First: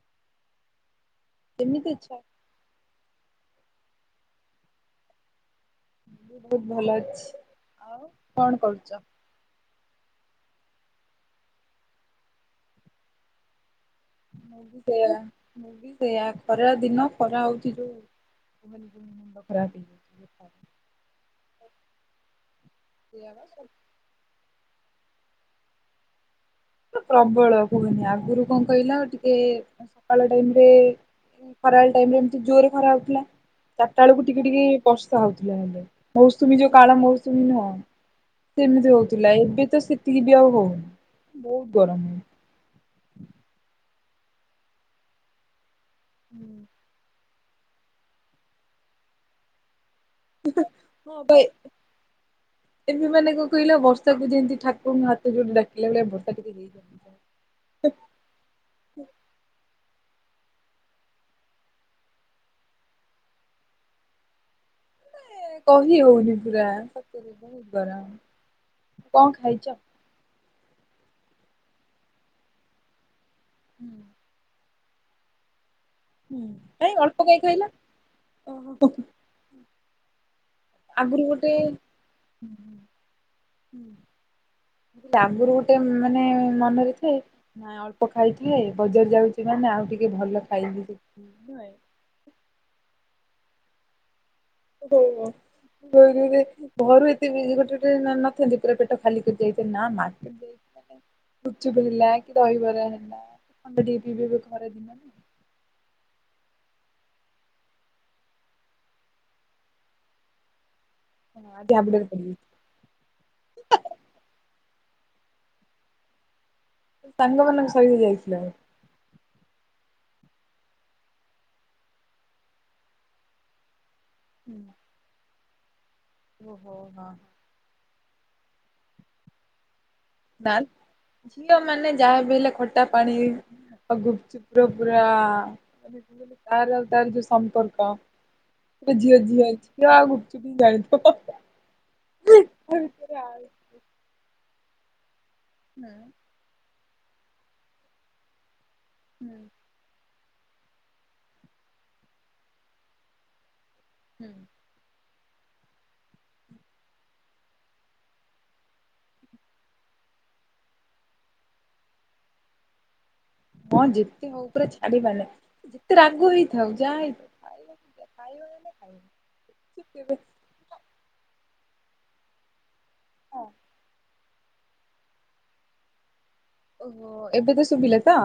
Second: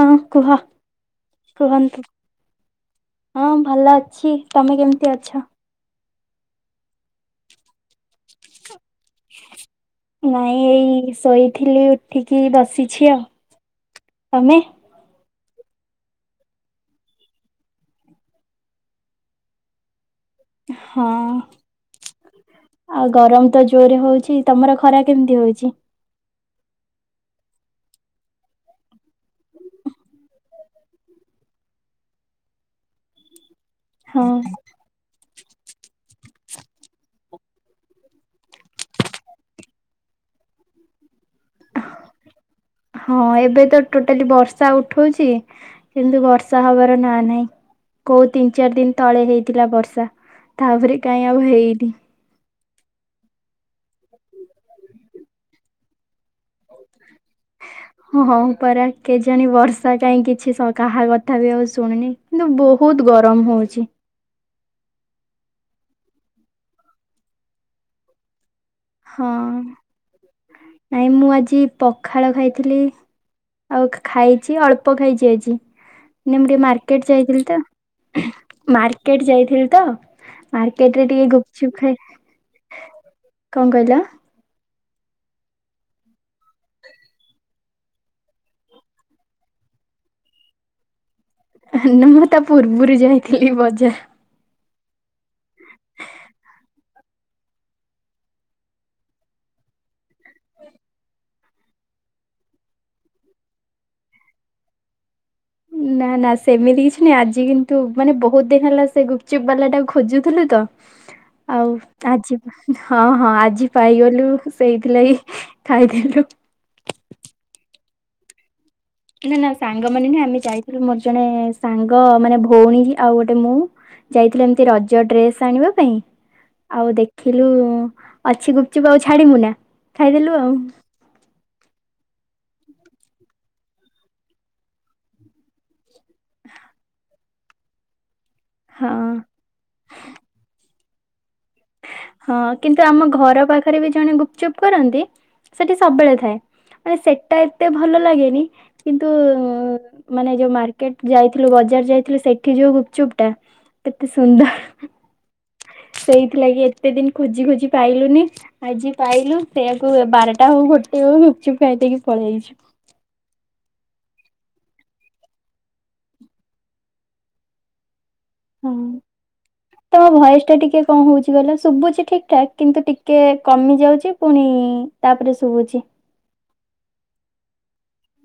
ହଁ କୁହ କେମିତି ଅଛ? କୁହନ୍ତୁ ହଁ ଭଲ ଅଛି ତମେ କେମିତି ଅଛ ବହୁତ ଭଲ ଅଛି ଆଉ କଣ କରୁଛ ନାଇଁ ଏଇ ଶୋଇଥିଲି ଉଠିକି ବସିଛି ଆଉ ତମେ? ମୁଁ ବି ସେଇୟା ମୁଁ ବିି ସେଇୟଆ ଖରା ଦିନ ଖରା ହଉଛି ଯୋଉ [unintelligible] ହଁ ଆଉ ସେଇଆ ଗରମ ତ ବା ଜୋରରେ ହଉଛି ତମର ଖରା କେମିତି ହଉଛି ପ୍ରବଳ କୁହନି ଆଗରୁ କଣ କହିଲା ଟିକେ ସକାଳ ଟାଇମରେ ଖରା ବେଳେ ଟାଇମ ରେ ଏମିତି ଜୋରରେ ଖରା ହଉଥିଲା ଚାରିଟା ବେଳକୁ ହଁ ଟିକେ ଟିକେ ବର୍ଷା ହଉଥିଲା ହେଲେ ମୌସୁମୀ ଯଉ କାଳ ମୌସୁମୀ ନୁହଁ ସେମିତି ହଉଥିଲା ଏବେ ତ ସେତିକି ବି ଆଉ ହଉନି। ବହୁତ ଗରମ ହଁ ଏବେ ତ ଟୋଟାଲି ବର୍ଷା ଉଠଉଛି କିନ୍ତୁ ବର୍ଷା ହବାର ର ନା ନାଇଁ କୋଉ ତିନି ଚାରି ଦିନ ତଳେ ହେଇଥିଲା ବର୍ଷା। ତାପରେ ହଁ କାଇଁ ବା ଆଉ ହେଇନି। ଏବେ ମାନେ କଣ କହିଲ ବର୍ଷାକୁ ଯେମତି ଠାକୁରଙ୍କୁ ହାତ ଯୋଡ଼ିଲା ଭଳିଆ ବର୍ଷା ଟିକେ ହେଇଯାଉ ହେଇଯାଉ। [inaudible] ହଁ ହଁ ପରା କେଜାଣି ବର୍ଷା କାହିଁ କିଛି କାହା କଥା ବି ଆଉ ଶୁଣୁନି। କିନ୍ତୁ ବହୁତ ଗରମ ହଉଚି। କହି ହଉନି ପୁରା ସତରେ ବହୁତ ଗରମ। ହଁ କଣ ଖାଇଛ? ନାଇଁ ମୁଁ ଆଜି ପଖାଳ ଖାଇଥିଲି। ଆଉ ଖାଇଚି ଅଳ୍ପ ଖାଇଚି ଆଜି। ହୁଁ ନିମ୍ ଟିକେ ନାଇଁ ମାର୍କେଟ ଅଳ୍ପ କାଇଁ ଯାଇଥିଲି ତ ଖାଇଲ ମାର୍କେଟ ଯାଇଥିଲି ତ ମାର୍କେଟ ରେ ଆଗରୁ ଟିକେ ଗୋଟେ ଗୁପଚୁପ ଖାଇ ହୁଁ କଣ ହୁଁ। କହିଲ ଆଗରୁ ଗୋଟେ ମାନେ ମନରେ ଥାଏ ନାଇଁ ଅଳ୍ପ ଖାଇଥାଏ ବଜାର ଯାଉଚି ମାନେ ଆଉ ଟିକେ ଭଲ ଖାଇବି ସେଠି। ହେଲେ ମୁଁ ତା ପୂର୍ବରୁ ଯାଇଥିଲି ବଜାର। ହଉ ହଉ। ଘରୁ ଏତେ ଗୋଟେ ଗୋଟେ ନ ନଥାନ୍ତି ପୁରା ପେଟ ଖାଲି କରି ନ ଥାନ୍ତି ନା ନା। ଗୁପ ଚୁପ କି ଦହିିବରା ହେଲା ଥଣ୍ଡା ଟିକେ ପିଦବ ଖରା ଦିନ ନା। ନା ନା ସେମିତି କିଛି ନାହିଁ ଆଜି କିନ୍ତୁ ମାନେ ବହୁତ ଦିନ ହେଲା ସେ ଗୁପଚୁପ୍ ବାଲା ଟାକୁ ଖୋଜୁଥିଲୁ ତ। [inaudible] ଆଉ ଝାବୁଡାରେ ଆଜିି ପଡିଯାଇଛି ବା ହଁ ହଁ ଆଜି ପାଇଗଲୁ ସେଇଥିଲାଗି ଖାଇଥିଲୁ। ସାଙ୍ଗ ମାନଙ୍କ ସହିତ ଯାଇଥିଲା ଆଉ। ନା ନା ସାଙ୍ଗ ମାନେ ନୁଏ ଆମେ ଯାଇଥିଲୁ ମୋର ଜଣେ ସାଙ୍ଗ ମାନେ ଭଉଣୀ ଆଉ ଗୋଟେ ମୁଁ ଯାଇଥିଲୁ ଏମତି ରଜ ଡ୍ରେସ ଆଣିବା ପାଇଁ ଓହୋ। ଆଉ ହଁ। ଦେଖିଲୁ ଅଛି ଗୁପଚପ ଆଉ ଛାଡ଼ମୁଁ ନା ଖାଇଦେଲୁ ଆଉ। ନା ଝିଅ ମାନେ ଯାହାବି ହେଲେ ଖଟା ପାଣି ଆଉ ଗୁପଚୁପର ପୁରା [unintelligible] ତାର ଆଉ ତାର ଯୋଉ ସମ୍ପର୍କ ହଁ ଗୋଟେ ଝିଅ ଝିଅ ଝିଅ ଆଉ ଗୁପଚୁପ ହିଁ ଜାଣି ଥିବ। ହଁ କିନ୍ତୁ ଆମ ଘର ପାଖରେ ବି ଜଣେ ଗୁପଚୁପ କରନ୍ତି ସେଠି ହୁଁ ସବବେଳେ ଥାଏ। ମାନେ ସେଟା ଏତେ ଭଲ ଲାଗେନି କିନ୍ତୁ ହୁଁ। ଉଁ ମାନେ ଯୋଉ ମାର୍କେଟ ଯାଇଥିଲୁ ବଜାର ଯାଇଥିଲୁ ସେଇଠି ଯୋଉ ଗୁପଚୁପ୍ ଟା ଏତେ ହୁଁ। ସୁନ୍ଦର ସେଇଥିଲାଗି ଏତେ ଦିନ ଖୋଜି ଖୋଜି ପାଇଲୁନି। ଆଜି ପାଇଲୁ ସେଇଆକୁ ବାରଟା ହଉ ଗୋଟେ ହଉ ଗୁପଚୁପ ଖାଇ ଦେଇକି ପଳେଇ ଅଇଛୁ। ହଁ ଯେତେ ହଉ ପୁରା ଛାଡିବନି ପ ଯେତେ ରାଗ ହେଇଥାଉ ଯାହା ହେଇଥାଉ ଖାଇବା ଖାଇବା ମାନେ ହଁ ଖାଇବା ତମ ଭୟସ ଟା ଟିକେ ଙ୍କ ହଉଚି କହିଲ ଶୁଭୁଛି ଠିକ ଠାକ କିନ୍ତୁେ ଟି କେ କମି ଯାଉଚି ପୁଣି ତାପରେ ଶୁଭୁଚି। ଓହୋ ଏବେ ତ ଶୁଭିଲା ତ।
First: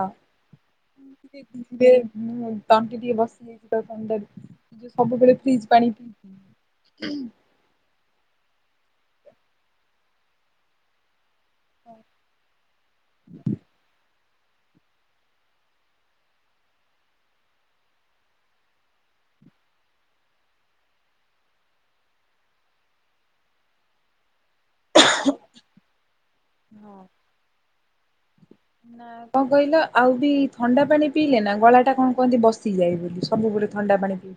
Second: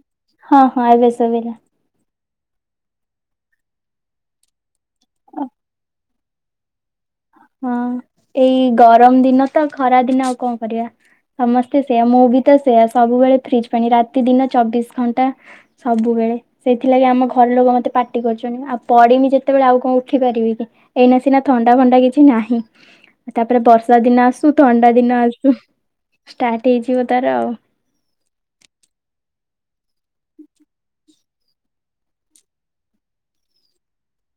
ହଁ ହଁ ଏବେ ଶୁବିଲା। ଟେଇ ଉଁ ତଣ୍ଟି ଟିକେ ବସିଯାଇଚି ତ ଥଣ୍ଡାରୁ ଯୋଉ ସବୁବେଳେ ଫ୍ରିଜ ପାଣି ପିଇ ପିଇ ହଁ ଏଇ ଗରମ ଦିନ ତ ଖରା ଦିନ ଆଉ ଙ୍କ କରିବା। ସମସ୍ତେ ସେଇୟା ମୁଁ ବି ତ ସେଇୟା ସବୁବେଳେ ଫ୍ରିଜ ପାଣି ରାତି ଦିନ ଚବିଶ ଘଣ୍ଟା ସବୁବେଳେ। ସେଇଥିଲାଗି ଆମ ଘର ଲୋକ ମତେ ପାଟି କରୁଛନ୍ତି ଆଉ ପଡମି ଯେତେବେଳେ ଆଉ ଙ୍କ ଉଠି ପାରିବି କି। ଏଇନା ସିନା ଥଣ୍ଡା ଫଣ୍ଡା କିଛି କି ନାହିଁ ତାପରେ ବର୍ଷା ଦିନ ଆସୁ ଥଣ୍ଡା ଦିନ ଆସୁ ଷ୍ଟାର୍ଟ ହେଇଯିବ ତାର ଆଉ ନା ଙ୍କ କହିଲ ଆଉ ବି ଥଣ୍ଡା ପାଣି ପିଇଲେ ନା ଗଳା ଟା ଙ୍କ କୁହନ୍ତି ବସିଯାଏ ବୋଲି ସବୁବେଳେ ଥଣ୍ଡା ପାଣି ପିଇ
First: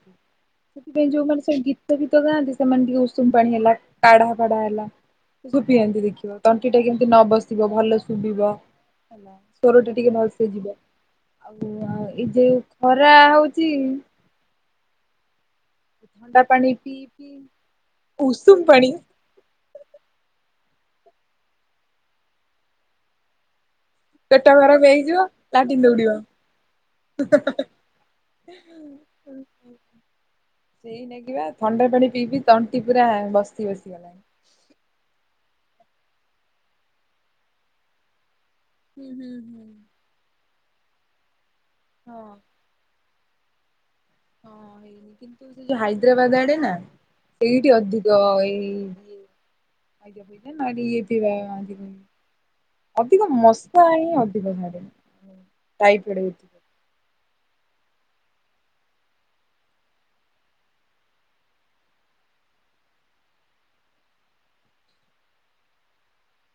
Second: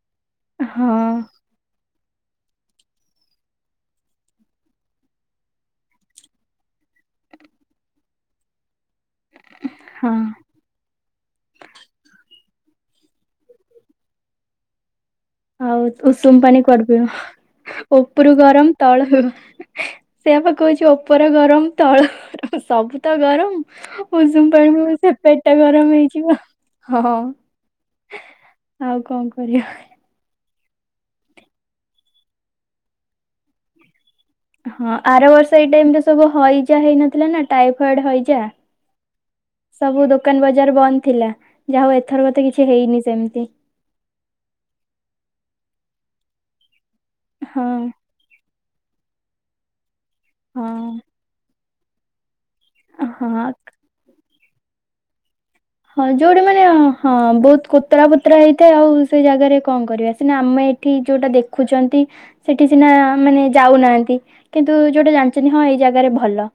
ହଁ ସେଥିପାଇଁ ଯୋଉ ମାନେ ସବୁ ଗୀ ଗୀତ ଫିତ ଗାନ୍ତି ସେମାନେ ଟିକେ ଉସୁମ ପାଣି ହେଲା କାଢ଼ା ଫାଡ଼ା ହେଲା ଆକୁ ସବୁ ପିଅନ୍ତି ଦେଖିବ ତଣ୍ଟି ଟା କେମିତି ନ ବସିବ ଭଲ ଶୁଭିବ ହେଲା ସୋରୋ ଟା ଟିକେ ହଁ ଭଲ୍ ସେ ଯିବ ଆଉ ଆଉ ଏଇ ଯୋଉ ଖରା ହୋଉଛି ଆଉ ଉଷୁମ ଥଣ୍ଡା ପାଣି କୁଆଡୁ ପିଇ ପିଇ ପିଇବ ଉପୁରୁ ଉଷୁମ ଗରମ ପାଣି ତଳ ହ ସେଇଆ ପା କୋହୁଛି ଓପର ଗରମ ତଳ ଗରମ୍ ସବୁ ତ ଗରମ ଉଷୁମ ପେଟ ଗରମ ପାଣି ସେ ହେଇଯିବ ପେଟ ଟା ଲାଟିନ୍ ଗରମ ହେଇଯିବ ହଁ ହ ଆଉ କଣ ହଁ ହ କରିବା ସେଇ ନାଗି ପା ଥଣ୍ଡା ପାଣି ପିଇ ପି ତଣ୍ଟି ପୁରା ବସି ଗଲାଣି ହଁ ଆର ବର୍ଷ ଏଇ ଟାଇମ ରେ ସବୁ ହଇଜା ହେଇନଥିଲା ନା ଟାଇଫଏଡ ହଇଜା ହୁଁ ହୁଁ ହୁଁ ସବୁ ଦୋକାନ ବଜାର ବନ୍ଦ ଥିଲା ଯାହା ହଉ ହଁ ଏଥର କେ କିଛି ହେଇନି ସେମତି ହଁ ହେଇନି କିନ୍ତୁ ସେ ଯୋଉ ହାଇଦ୍ରାବାଦ ଆଡେ ନା ହଁ ସେଇଠି ଅଧି ହଁ [unintelligible] ଅବିକା ହଁ ମସା ହିଁ ଅଧିକ ଭାରେ। ହଁ ଯୋଉଠି ମାନେ। ହଁ ବହୁତ୍ କୋତରା ପୋତରା ହେଇଥାଏ ଆଉ ସେଇ ଜାଗାରେ କଣ କରିବା ସିନା ଆମେ ଏଠି ଯୋଉଟା ଦେଖୁଚନ୍ତି। ସେଠି ସିନା ମାନେ ଯାଉନାହାନ୍ତି କିନ୍ତୁ ଯୋଉଟା ଜାଣିଚନ୍ତି ହଁ ଏଇ ଜାଗାରେ ଭଲ।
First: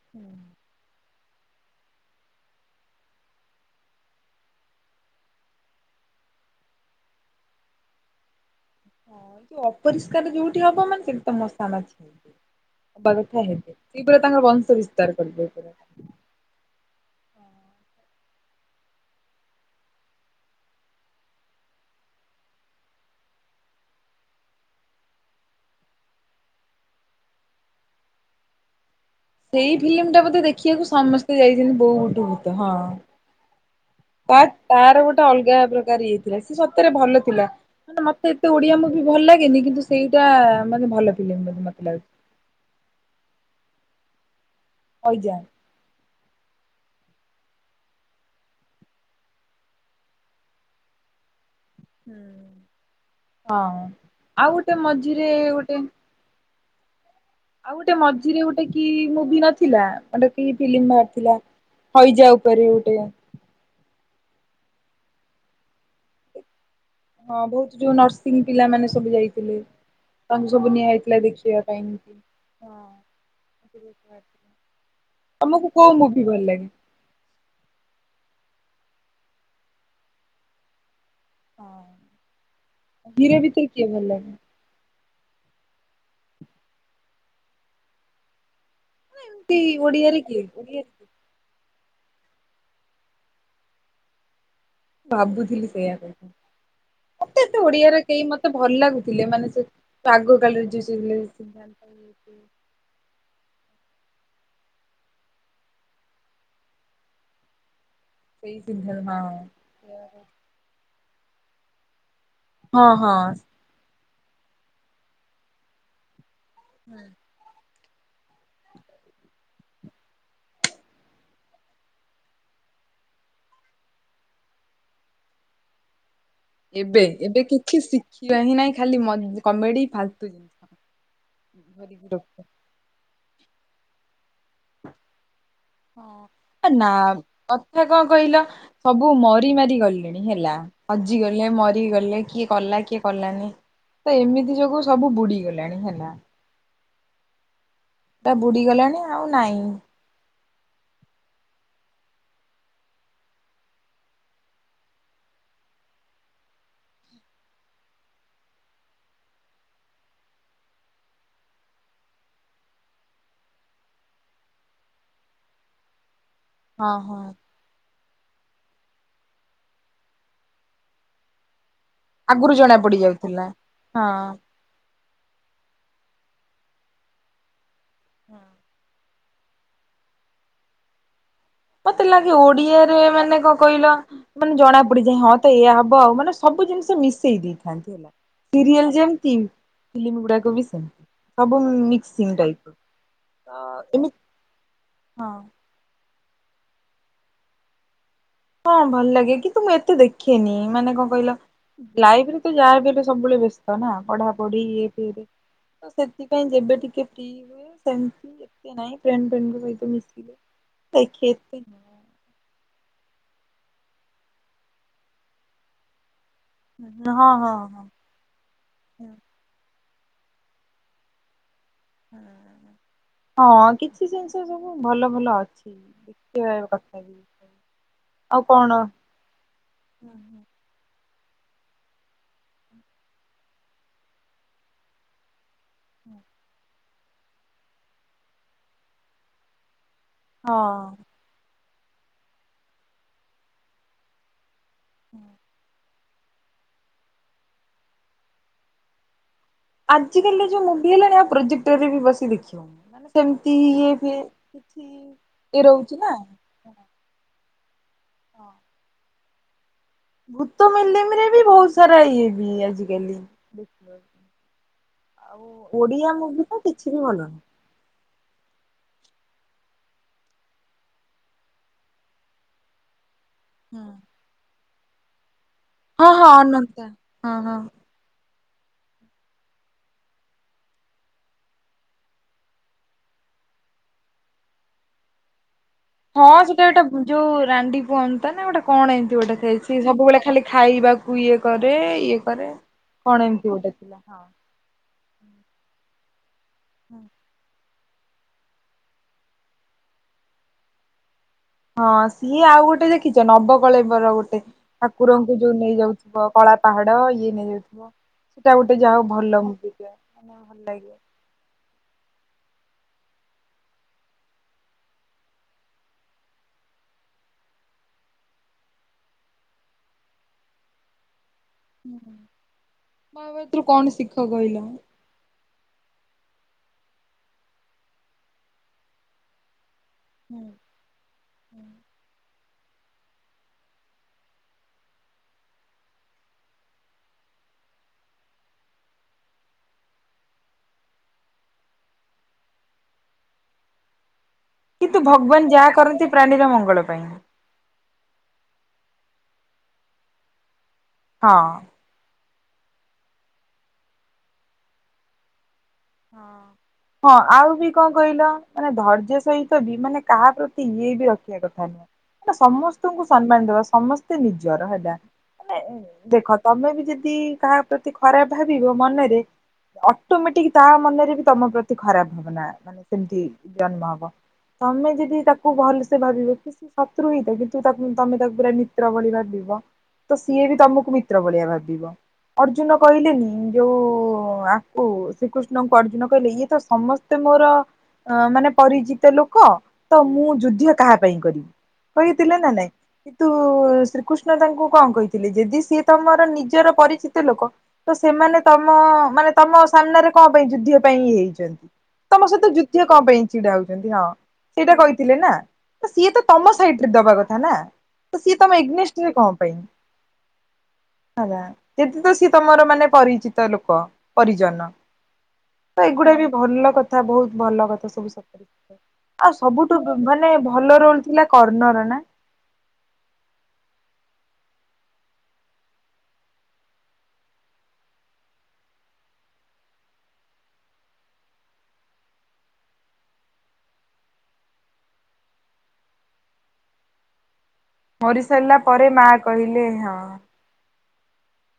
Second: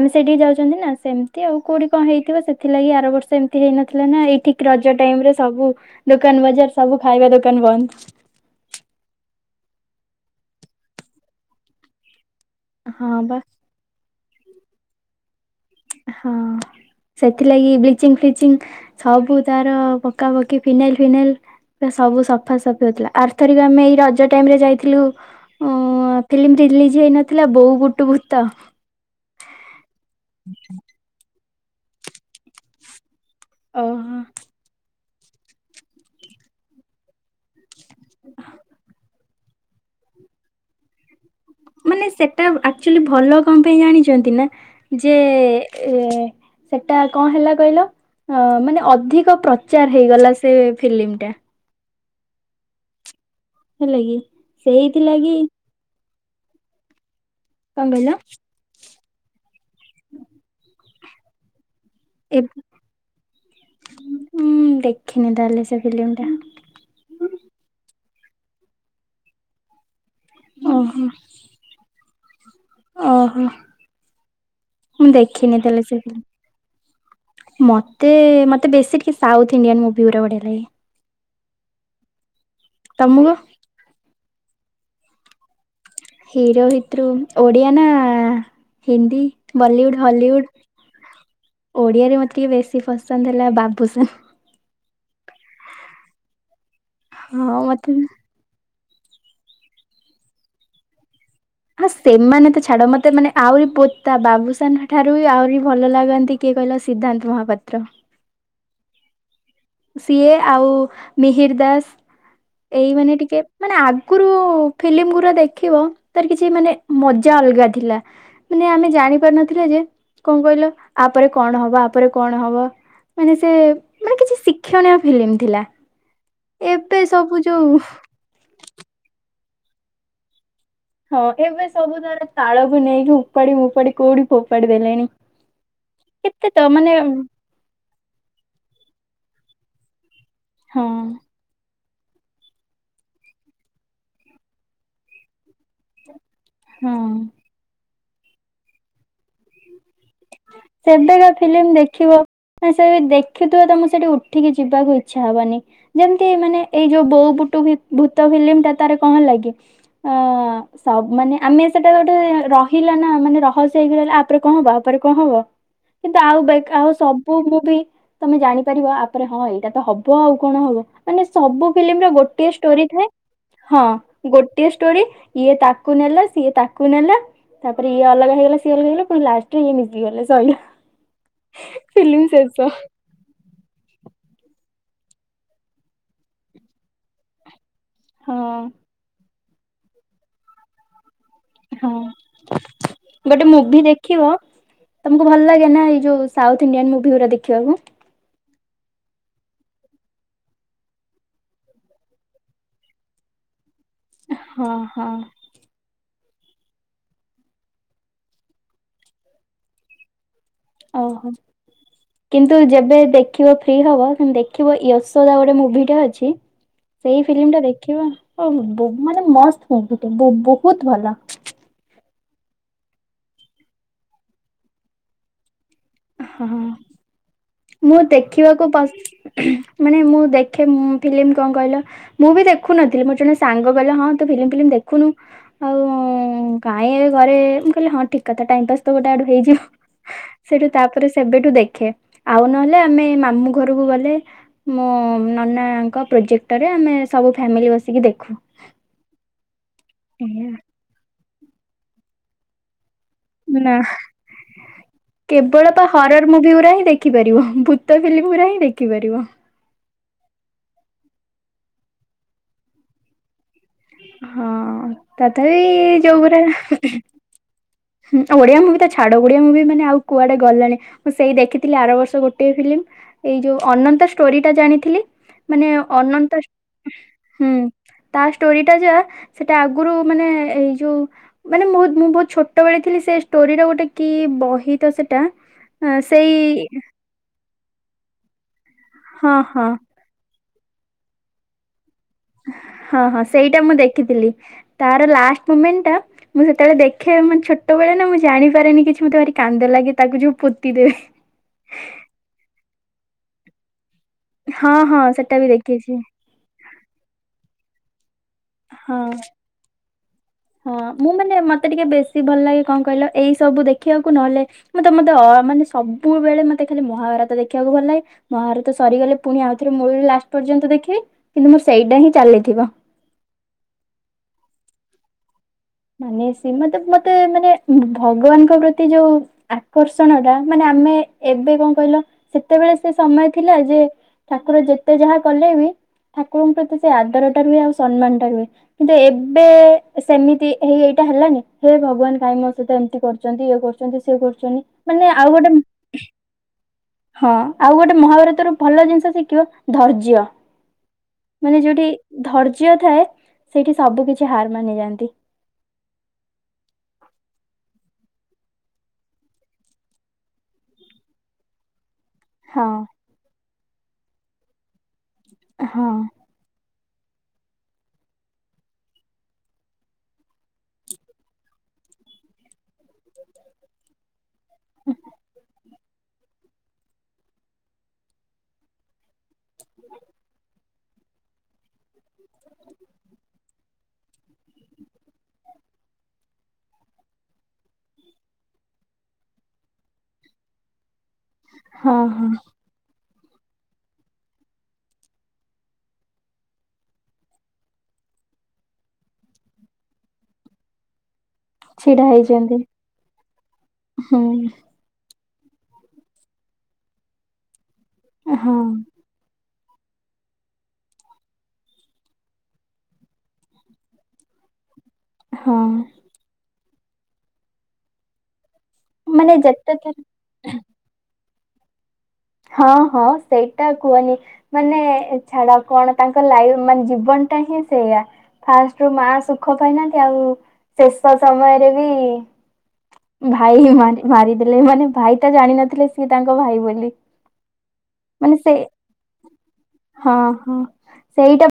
ଆମେ ହଁ ସେଇଠିକି ଯାଉଚନ୍ତି ନା ସେମତି ଆଉ କୋଉଠି କଣ ହେଇଥିବ ସେଥିଲାଗି ଆର ବର୍ଷ ଏମ୍ ତି ହେଇନଥିଲା ନା ଏଇ ଠିକ୍ ରଜ ଟାଇମ ରେ ସବୁ ଦୋକାନ୍ ବଜାର୍ ସବୁ ଖାଇବା ଦୋକାନ ବନ୍ଦ୍। ହଁ ଏ ଯୋଉ ଅପରିଷ୍କାର ଯୋଉଠି ହବ ମାନେ ସେ ତ ମଶା ମାଛି ହେବେ ହବା ହଁ ବା କଥା ହେବେ। ସେ ପୁରା ତାଙ୍କର ବଂଶ ବିସ୍ତାର କରିବେ ପରା। ହଁ। ସେଥିଲାଗି ବ୍ଲିଚିଙ୍ଗ୍ ଫ୍ଲିଚିଙ୍ଗ୍ ସବୁ ତାର ପକାପକି ଫିନାଇଲ୍ ଫିନାଇଲ୍। ବା ସବୁ ସଫାସଫି ହଉଥିଲା ଆର୍ଥରିକ ଆମେ ଏଇ ରଜ ଟାଇମ୍ ରେ ଯାଇଥିଲୁ। ଓ ଫିଲ୍ମ ରିଲିଜ ହେଇନଥିଲା ବୋଉ ବୁଟୁ ଭୂତ। ସେଇ ଫିଲ୍ମ ଟା ବୋଧେ ଦେଖିବାକୁ ସମସ୍ତେ ଯାଇଛନ୍ତି ବୋଉ ବୁଟୁ ଭୁତ ହଁ। ଓହୋ। ତା ତାର ଗୋଟେ ଅଲଗା ପ୍ରକାର ଇଏ ଥିଲା ସେ ସତରେ ଭଲ ଥିଲା। ମାନେ ମତେ ଏତେ ଓଡିଆ ମୁଭି ଭଲ ଲାଗେନି କିନ୍ତୁ ସେଇଟା ମାନେ ଭଲ ଫିଲ୍ମ ବୋଲି ମତେ ଲାଗୁଚି। ମାନେ ସେଟା ଆକ୍ଚୁଆଲି ଭଲ କଣ ପାଇଁ ଜାଣିଚନ୍ତି ନା ଯେ ଅଇଜା ଏ। ସେଟା କଣ ହେଲା କହିଲ ମାନେ ଅଧିକ ପ୍ରଚାର ହେଇଗଲା ସେ ଫିଲିମ୍ ଟା। ହୁଁ ହଁ ହେଲା କି ଆଉ ଗୋଟେ ମଝିରେ ସେଇଥିଲାଗି ଗୋଟେ। ଆଉ କଣ ଗୋଟେ କହିଲ ମଝିରେ ଗୋଟେ କି ମୁଭି ନଥିଲା ଗୋଟେ କି ଫିଲ୍ମ ମ ଅଥିଲା। ହଇଜା ଏବେ ଉପରେ ଗୋଟେ। ମୁଁ ଦେଖିନି ତାହେଲେ ସେ ଫିଲ୍ମ ଟା। ହଁ ବହୁତ୍ ଯୋଉ ନର୍ସିଂ ପିଲାମାନେ ସବୁ ଯାଇଥିଲେ। ତାଙ୍କ ସବୁ ନିଆ ଓହୋ ହେଇଥିଲା ଦେଖିବା ପାଇଁଁ କି ହଁ। ଓହୋ। ମୁଁ ଦେଖିନି ତମକୁ ତାହେଲେ ସେ କୋଉ ମୁଭି ଫିଲ୍ମ ଭଲ ଲାଗେ? ମତେ ମତେ ବେଶୀ ଟିକେ ସାଉଥ ଇଣ୍ଡିଆନ୍ ମୁଭି ଗୁୁରା ବଢିଆ ଲାଗେ। ତମକୁ ହିରୋ ଭିତରୁ କିଏ ଭଲ ଲାଗେ? ହିରୋ ଭିତରୁ ଓଡ଼ିଆ ନା। ହିନ୍ଦୀ ଏମିତି ବଲିଉଡ ଓଡିଆରେ କିଏ ହଲିଉଡ? ଓଡିଆରେ ଓଡ଼ିଆରେ ମୋତେ ଟିକେ ବେଶୀ ପସନ୍ଦ ହେଲା ବାବୁସାନ। ଭାବୁଥିଲି ସେୟା କହିବ ମତେ ଏତେ ଓଡିଆରେ କେହି ମ ତେ ଭଲ ଲାଗୁଥିଲେ ମାନେ ସେ ଆଗ କାଳରେ ଯେ ସେ। [unintelligible] ହଁ ସେମାନେ ତ ଛାଡ଼ ମତେ ମାନେ ଆହୁରି ପୋତା ବାବୁସାନଙ୍କ ଠାରୁ ବି ଆହୁରି ଭଲ ଲାଗନ୍ତି କିଏ କହିଲ ସିଦ୍ଧାନ୍ତ ମହାପାତ୍ର। ସେଇ ସିଦ୍ଧା ହଁ ହଁ। ସିଏ ଆଉ ମିହିର ଦାସ ହଁ ହଁ ଏଇ ହଁ ମାନେ ଟିକେ। ମାନେ ଆଗୁରୁ ଫିଲ୍ମ ଗୁରା ଦେଖିବ ତାର କିଛି ମାନେ ମଜା ଅଲଗା ଥିଲା। ମାନେ ଆମେ ଜାଣିପାରୁନ ଥିଲେ ଯେ କଣ କହିଲ ଆପରେ କଣ ହବ ଆପରେ କଣ ହବ ମାନେ ସେ। କ୍ଷଣୀୟ ଫିଲ୍ମ ଥିଲା। ଏବେ ସବୁ ଏବେ ଯୋଉ କିଛି ଶିଖିବା ହିଁ ନାହିଁ ଖାଲି ମ କମେଡି ଫାଲତୁ ଜିନିଷ। ହଁ ଏବେ ସବୁ ଧରିକି ଥର ରଖ ତାଳକୁ ନେଇକି ଉପାଡି ମୁପାଡି କୋଉଠି। ଫୋପାଡି ଦେଲେଣି କେତେ ତ ମାନେ। ହେ କଣ କହିଲ ସବୁ ମରି ମାରି ଗଲେଣି ହେଲା ହଁ ହଜିଗଲେ ମ କିଏ ଗଲେ କିଏ କଲା କିଏ କଲାନି ତ ଏମିତି ଯୋଗୁ ସବୁ ବୁଡିଗଲାଣି ହେଲା। ହଁଉଁ। ହେଟା ବୁଡ଼ିଗଲାଣି ଆଉ ନାଇଁ। ଏବେକା ଫିଲିମ୍ ଦେଖିବ। ନା ସେଇଠି ଦେଖିଥୁବ ତମୁକୁ ସେଠି ଉଠିକି ଯିବାକୁ ଇଚ୍ଛା ହବନି। ଯେମତି ମାନେ ଏଇ ଯୋଉ ବୋଉ ବୁଟୁ ଭି ଭୂତ ଫିଲିମ୍ ଟା ତାର କଁ ହେଲା କି ଅଁ ସବ୍ ମାନେ ଆମେ ସେଟା ଗୋଟେ ରହିଲା ନା ମାନେ ରହସ୍ୟ ହେଇକି ରହିଲା। ଆପରେ କଁ ହବ ଆପରେ କଁ ହବ? କିନ୍ତୁ ଆଉ ବେଖା ହଁ ହଉ ହଁ ସବୁ ମୁଭି। ତମେ ଜାଣିପାରିବ ଆପରେ ହଁ ଏଇଟା ତ ହବ ଆଉ କଣ ହବ। ମାନେ ସବୁ ଫିମ୍ଲି ର ଗୋଟିଏ ଆଗରୁ ଜଣା ଷ୍ଟୋରି ପଡି ଥାଏ, ଯାଉଥିଲା ହଁ ଗୋ ଟିଏ ଷ୍ଟୋରି ଇଏ ତାକୁ ନେଲା ସିଏ ତାକୁ ନେଲା ତାପରେ ଇଏ ଅଲଗା ହେଇଗଲା ସିଏ ଅଲଗା ହେଇଗଲା। ଲାଷ୍ଟ କୁ ଇଏ ମିଶିଗଲେ ସଇଲା। ମତେ ଫିଲ୍ମ ଲାଗେ ଶେଷ। ଓଡିଆରେ ମାନେ କଁ କଇଲ? ମାନେ ଜଣା ପଡିଯାଏ ହଁ ତ ଏଇଆ ହବ ଆଉ ମାନେ ସବୁ ଜିନିଷ ମିଶେଇ ଦିଏ। ହଁ ସିରିଏଲ ଯେମତି ଫଲିମ୍ ଗୁଡାକ ବି ସେମତି। ହଁ, ଗୋଟେ ମୁଭି ଏମିତି ଦେଖିବ ତମୁକୁ ହଁ ଭଲ ଲାଗେ ନା ଏଇ ଯୋଉ ସାଉଥ୍ ଇଣ୍ଡିଆନ୍ ମୁଭି ଗୁରା ଦେଖିବାକୁ? ହଁଅଁ ଭଲ୍ ଲାଗେ କିନ୍ତୁ ମୁଁ ଏତେ ଦେଖେନି, ମାନେ କଁ କଇଲ? ଲାଇଫରେ ତୁ ଯାହା ବି ହେଲେ ସବୁବେଳେ ବ୍ୟେସ୍ତ ନା ପଢା ପଢି ହଁ ଇଏ ହଁ। ସିଏ ରେ। ତ ସେଥିପାଇଁ ଯେବେ ଟିକେ ଫ୍ରି ହୁଏ ସେମତି। ନାଇଁ ପ୍ରେଣ୍ଡ ଫେଣ୍ଡଙ୍କ ସହିତ ମିଶିଲେ ଓହୋ [unintelligible] କିନ୍ତୁ ଯେବେ ଦେଖିବ ଫ୍ରି ହବ କିନ୍ତୁ ଦେଖିବ ୟଶୋଦା ଗୋଟେ ମୁଭିଟେ ଅଛି। ସେଇ ହଁ ଫିଲିମ୍ ହଁ ଟା ହଁ। ଦେଖିବ ବ ମାନେ ମସ୍ତ ବୋ ବୋହୁତ୍ ଭଲ। ହଁଅଁ କିଛି ଜିନିଷ ସବୁ ଭଲ ଭଲ ଅଛି। ଦେଖିବା କଥା ବି। ହହଁଅଁ ମୁଁ ଆଉ ଦେଖିବାକୁ କଣ ପସ୍ ମାନେ ମୁଁ ଦେ ଖେ ମୁଁ ଫିମ୍ଲି କଁ କଇଲ? ମୁଁ ବି ଦେଖୁନଥିଲି ମୋର ଜଣେ ସାଙ୍ଗ କଇଲା ହଁ ତୁ ଫିଲିମ ଫିଲିମ୍ ଦେଖୁନୁ ହଉ। [inaudible] କାଇଁ ଏବେ ଘରେ ମୁଁ କଇଲି ହଁ ଠିକ୍ କଥା ଟାଇମ୍ ପାସ୍ ତ ଗୋଟେ ଆଡୁ ହେଇଯିବ। ସେଠୁ ହଁ। ତାପରେ ସେବେଠୁ ଦେଖେ, ଆଉ ନହେଲେ ଆମେ ମାମୁଁ ଘରୁକୁ ଗଲେ ମୋ ନନା ଙ୍କ ପ୍ରୋଜେକ୍ଟରେ ଆମେ ସବୁ ଫ୍ୟାମିଲି ବସିକି ଦେଖୁ। ଆଜିିକାଲି ଏଇଆ। ଯୋଉ ମୁଭି ହେଲାଣି ଆଉ ପ୍ରୋଜେକ୍ଟେରେ ବି ବସି ଦେଖି ହୋଉନି ହେଲା। ନାଁ ହା ଇଏ କେବଳ ପା ରହୁଛି ନା। ହରର ମୁଭି ଗୁରା ହିଁ ଦେଖି ଖିପାରିବ, ଭୂତ ଫିଲ୍ମ ପୁରା ହିଁ ଦେଖିପାରିବ। ଭୂତ ମିଲିମରେ ବି ଭୋଉତ୍ ସାରା ଇଏ ବି ଆଜିକାଲି। ଦେଖିବ, ହଁ ତଥାପି ଆଉ ଓଡିଆ ମୁଭି ତ କିଛି ଯୋଉଗୁରା ବି ଭଲ ନୁହଁ। ହୁଁ ଓଡିଆ ମୁଭି ତ ଛାଡ ଓଡିଆ ମୁଭି ମାନେ ଆଉ କୁଆଡେ ଗଲାଣି। ମୁଁ ସେଇ ଦେଖିଥିଲି ଆର ବର୍ଷ ଗୋଟିଏ ଫିଲ୍ମ ଏଇ ଯୋଉ ନୁହଁ। ଅନନ୍ତ ଷ୍ଟୋରି ଟା ଜାଣିଥିଲି। ମାନେ ହଁ ହଁ ଅନନ୍ତ ଅନନ୍ତା ହଁ ହୁଁ ହଁ। ତା ଷ୍ଟୋରି ଟା ଯା ସେଟା ଆଗୁରୁ ମାନେ ଏଇ ଯୋଉ ମାନେ ମୁଁ ମୁଁ ବହୁତ ଛୋଟବେଳେ ଥିଲି ସେ ଷ୍ଟୋରିର ଗୋଟେ କି ବହି ତ ସେଟା। ଆଁ, ହଁ ସେଇ ସେଟା ଗୋଟେ ଉ ଯୋଉ ରାଣ୍ଡି ପୁଅ ଅନ୍ତା ନା ଗୋଟେ କଣ ଏମତି ହଁ ଗୋଟେ ସେଇ ହଁ ସେ ସବୁବେଳେ ଖାଲି ଖାଇବାକୁ ଇଏ କରେ। ଇଏ କରେ ହଁ କଣ ହଁ ଏମିତି ସେଇଟା ଗୋଟେ ମୁଁ ଥିଲା ହଁ। ଦେଖିଥିଲି। ତାର ଲାଷ୍ଟ୍ ମୁମେଣ୍ଟ ଟା ମୁଁ ସେତେବେଳେ ଦେଖେ ମାନେ ଛୋଟ୍ ଛୋଟ ବେଳେ ନା ମୁଁ ଜାଣିପାରେନି କିଛି ମୋତେ ଭାରି କାନ୍ଦ ଲାଗେ ତାକୁ ଯୋଉ ପୋତି ଦେବେ। ହଁ ସିଏ ଆଉ ଗୋଟେ ଦେଖିଚ ନବକଳେବର ଗୋଟେ ହଁ ହଁ ସେଟା ଠାକୁରଙ୍କୁ ବି ଯୋଉ ଦେଖିଛି ନେଇଯାଉଥିବ କଳା ପାହାଡ ଇଏ ନେଇଯାଉଥିବ ସେଟା ଗୋଟେ ଯାହା ହଁ ହଉ ଭଲ ମୁଭି ଟେ। ମାନେ ଭଲ ହଁ ଲାଗେ। ମୁଁ ମାନେ ମତେ ଟିକେ ବେଶୀ ଭଲ ଲାଗେ କଣ କହିଲ ଏଇ ସବୁ ଦେଖିବାକୁ ନହେଲେ ମତେ ମତେ ଅ ଆ ମାନେ ସବୁବେଳେ ମତେ ଖାଲି ମହାଭାରତ ଦେଖିଆକୁ ଭଲ ଲାଗେ। ମହାଭାରତ ସରିଗଲେ ପୁଣି ଆଉଥରେ ମୁୂଳୁରୁ ଲାଷ୍ଟ୍ ପର୍ଯ୍ୟନ୍ତ ଦେଖିବି କିନ୍ତୁ ମୋର ସେଇଟା ହିଁ ଚାଲିଥିବ। ମହାଭାରତ ରୁ କଣ ଶିଖ କହିଲ। ମାନେ ସି ମତେ ମତେ ମାନେ ଭଗବାନଙ୍କ ପ୍ରତି ଯୋଉ ଆ କର୍ଷଣ ଟା ମାନେ ଆମେ ଏବେ କଁ କହିଲ ସେତେବେଳେ ସେ ସମୟ ଥିଲା ଯେ ଠାକୁର ଯେତେ ଯାହା କଲେ ବି ଠାକୁରଙ୍କ ପ୍ରତି ସେ ଆଦରଟା ରୁହେ ଆଉ ସମ୍ମାନ ଟା ରୁହେ କିନ୍ତୁ ଏବେ ସେମିତି ଏଇ ଏଇଟା ହେଲାନି ହେ ଭଗବାନ କାଇଁ ମୋ ସହିତ ଏମିତି କରିଚନ୍ତି ଇଏ କରିଚନ୍ତି ସିଏ କରିଚନ୍ତି। କିନ୍ତୁ ଭଗବାନ୍ ଯା କରନ୍ତି ପ୍ରାଣୀର ମଙ୍ଗଳ ପାଇଁ। ହଁ ଆଉ ଗୋଟେ ମହାଭାରତ ର ଭଲ ଜିନିଷ ଶିଖିବ ଧୈର୍ଯ୍ୟ ହଁ। ମାନେ ଯୋଉଠି ଧୈର୍ଯ୍ୟ ଥାଏ ସେଇଠି ସବୁ କିଛି ହାର ମାନିଯାଆନ୍ତି। ହଁ ହଁ। [inaudible] ହଁ ଆଉ ବି କଁ କହିଲ କଥା। [inaudible] ତ ହଁ ସମସ୍ତଙ୍କୁ ସମ୍ମାନ ଦେବା ସମସ୍ତେ ନିଜର ହେଲା ମାନେ ହଁ ଦେଖ ତମେ ବି ଯଦି କାହା ପ୍ରତି ଖରାପ ଭାବିବ ମନରେ ଅଟୋ ମେଟିକ୍ ତା ମନରେ ବି ତମ ପ୍ରତି ଖରାପ ଭାବନା ମାନେ ସେମିତି ଜନ୍ମ ହବ। ତମେ ଯଦି ତାକୁ ଭଲସେ ଭାବିବ କି ଶତ୍ରୁ ହେଇଥାଉ କିନ୍ତୁ ତାକୁ ତମେ ତାକୁ ପୁରା ମିତ୍ର ଭଳି ଭାବିବ। ତ ସିଏ ବି ତୁମ କୁ ମି ତ୍ର ଭଳିଆ ଭାବିବ ଅର୍ଜୁନ କହିଲେନି ଯୋଉ ଆକୁ ଶ୍ରୀକୃଷ୍ଣଙ୍କୁ ଅର୍ଜୁନ କହିଲେ ଇଏ ତ ସମସ୍ତେ ମୋର। ଅ ମାନେ ପରିଚିତ ଲୋକ ତ ମୁଁ ଯୁଦ୍ଧ କାହା ପାଇଁ କରିବି। ହଁ ହଁ। କହିଥିଲେ ନା ନାଇଁ। କିନ୍ତୁ ଶ୍ରୀକୃଷ୍ଣ ତାଙ୍କୁ କଁ କହିଥିଲେ ଯଦି ସିଏ ତମର ନିଜର ପରିଚିତ ଲୋକ ତ ସେମାନେ ତମ ମାନେ ତମ ସାମ୍ନାରେ କଣ ପାଇଁ ଯୁଦ୍ଧ ପାଇଁ ଇଏ ହେଇଚି। ଛିଡା ତମ ସହିତ ହେଇଛନ୍ତି ଯୁଦ୍ଧ କଁ ପାଇଁ ଛିଡା ହଉଚନ୍ତି ହଁ ହୁଁ ସେଇଟା କହିଥିଲେ ନା। ସିଏ ତ ତମ ସାଇଟିରେ ଦବା କଥା ନା ତ ସିଏ ହଁ ତମ ଇଗନେଷ୍ଟରେ କଁ ପାଇଁ। ଯଦି ତ ସିଏ ତମର ମାନେ ପରିଚିତ ଲୋକ ପରିଜନ ହଁ। ତ ଏଗୁଡା ବି ଭଲ କଥା ବହୁତ ଭଲ କଥା ସବୁ ସତ ମାନେ ଆଉ ଯେତେ ସବୁଠୁ ଥର ମା ମାନେ ଭଲ ରହୁଥିଲା କର୍ଣ୍ଣର ନା। ହଁ ହଁ ସେଇଟା କୁଅନି। ମାନେ ଛାଡ କଣ ତାଙ୍କ ଲାଇଫ୍ ମାନେ ଜୀବନ ଟା ହିଁ ସେଇଆ। ଫାଷ୍ଟ୍ ରୁ ମା ସୁଖ ପାଇନାହାନ୍ତି ଆଉ ଶେଷ ସମୟରେ ବି ଭାଇ ହି ମାନେ ମାରିଦେଲେ ମାନେ ଭାଇ ଟା ଜାଣିିନଥିଲେ ସିଏ ତାଙ୍କ ଭାଇ ବୋଲି। ମରି ମାନେ ସେ ସାରିଲା ପରେ ମା କହିଲେ ହଁ। ହଁ ସେଇଟା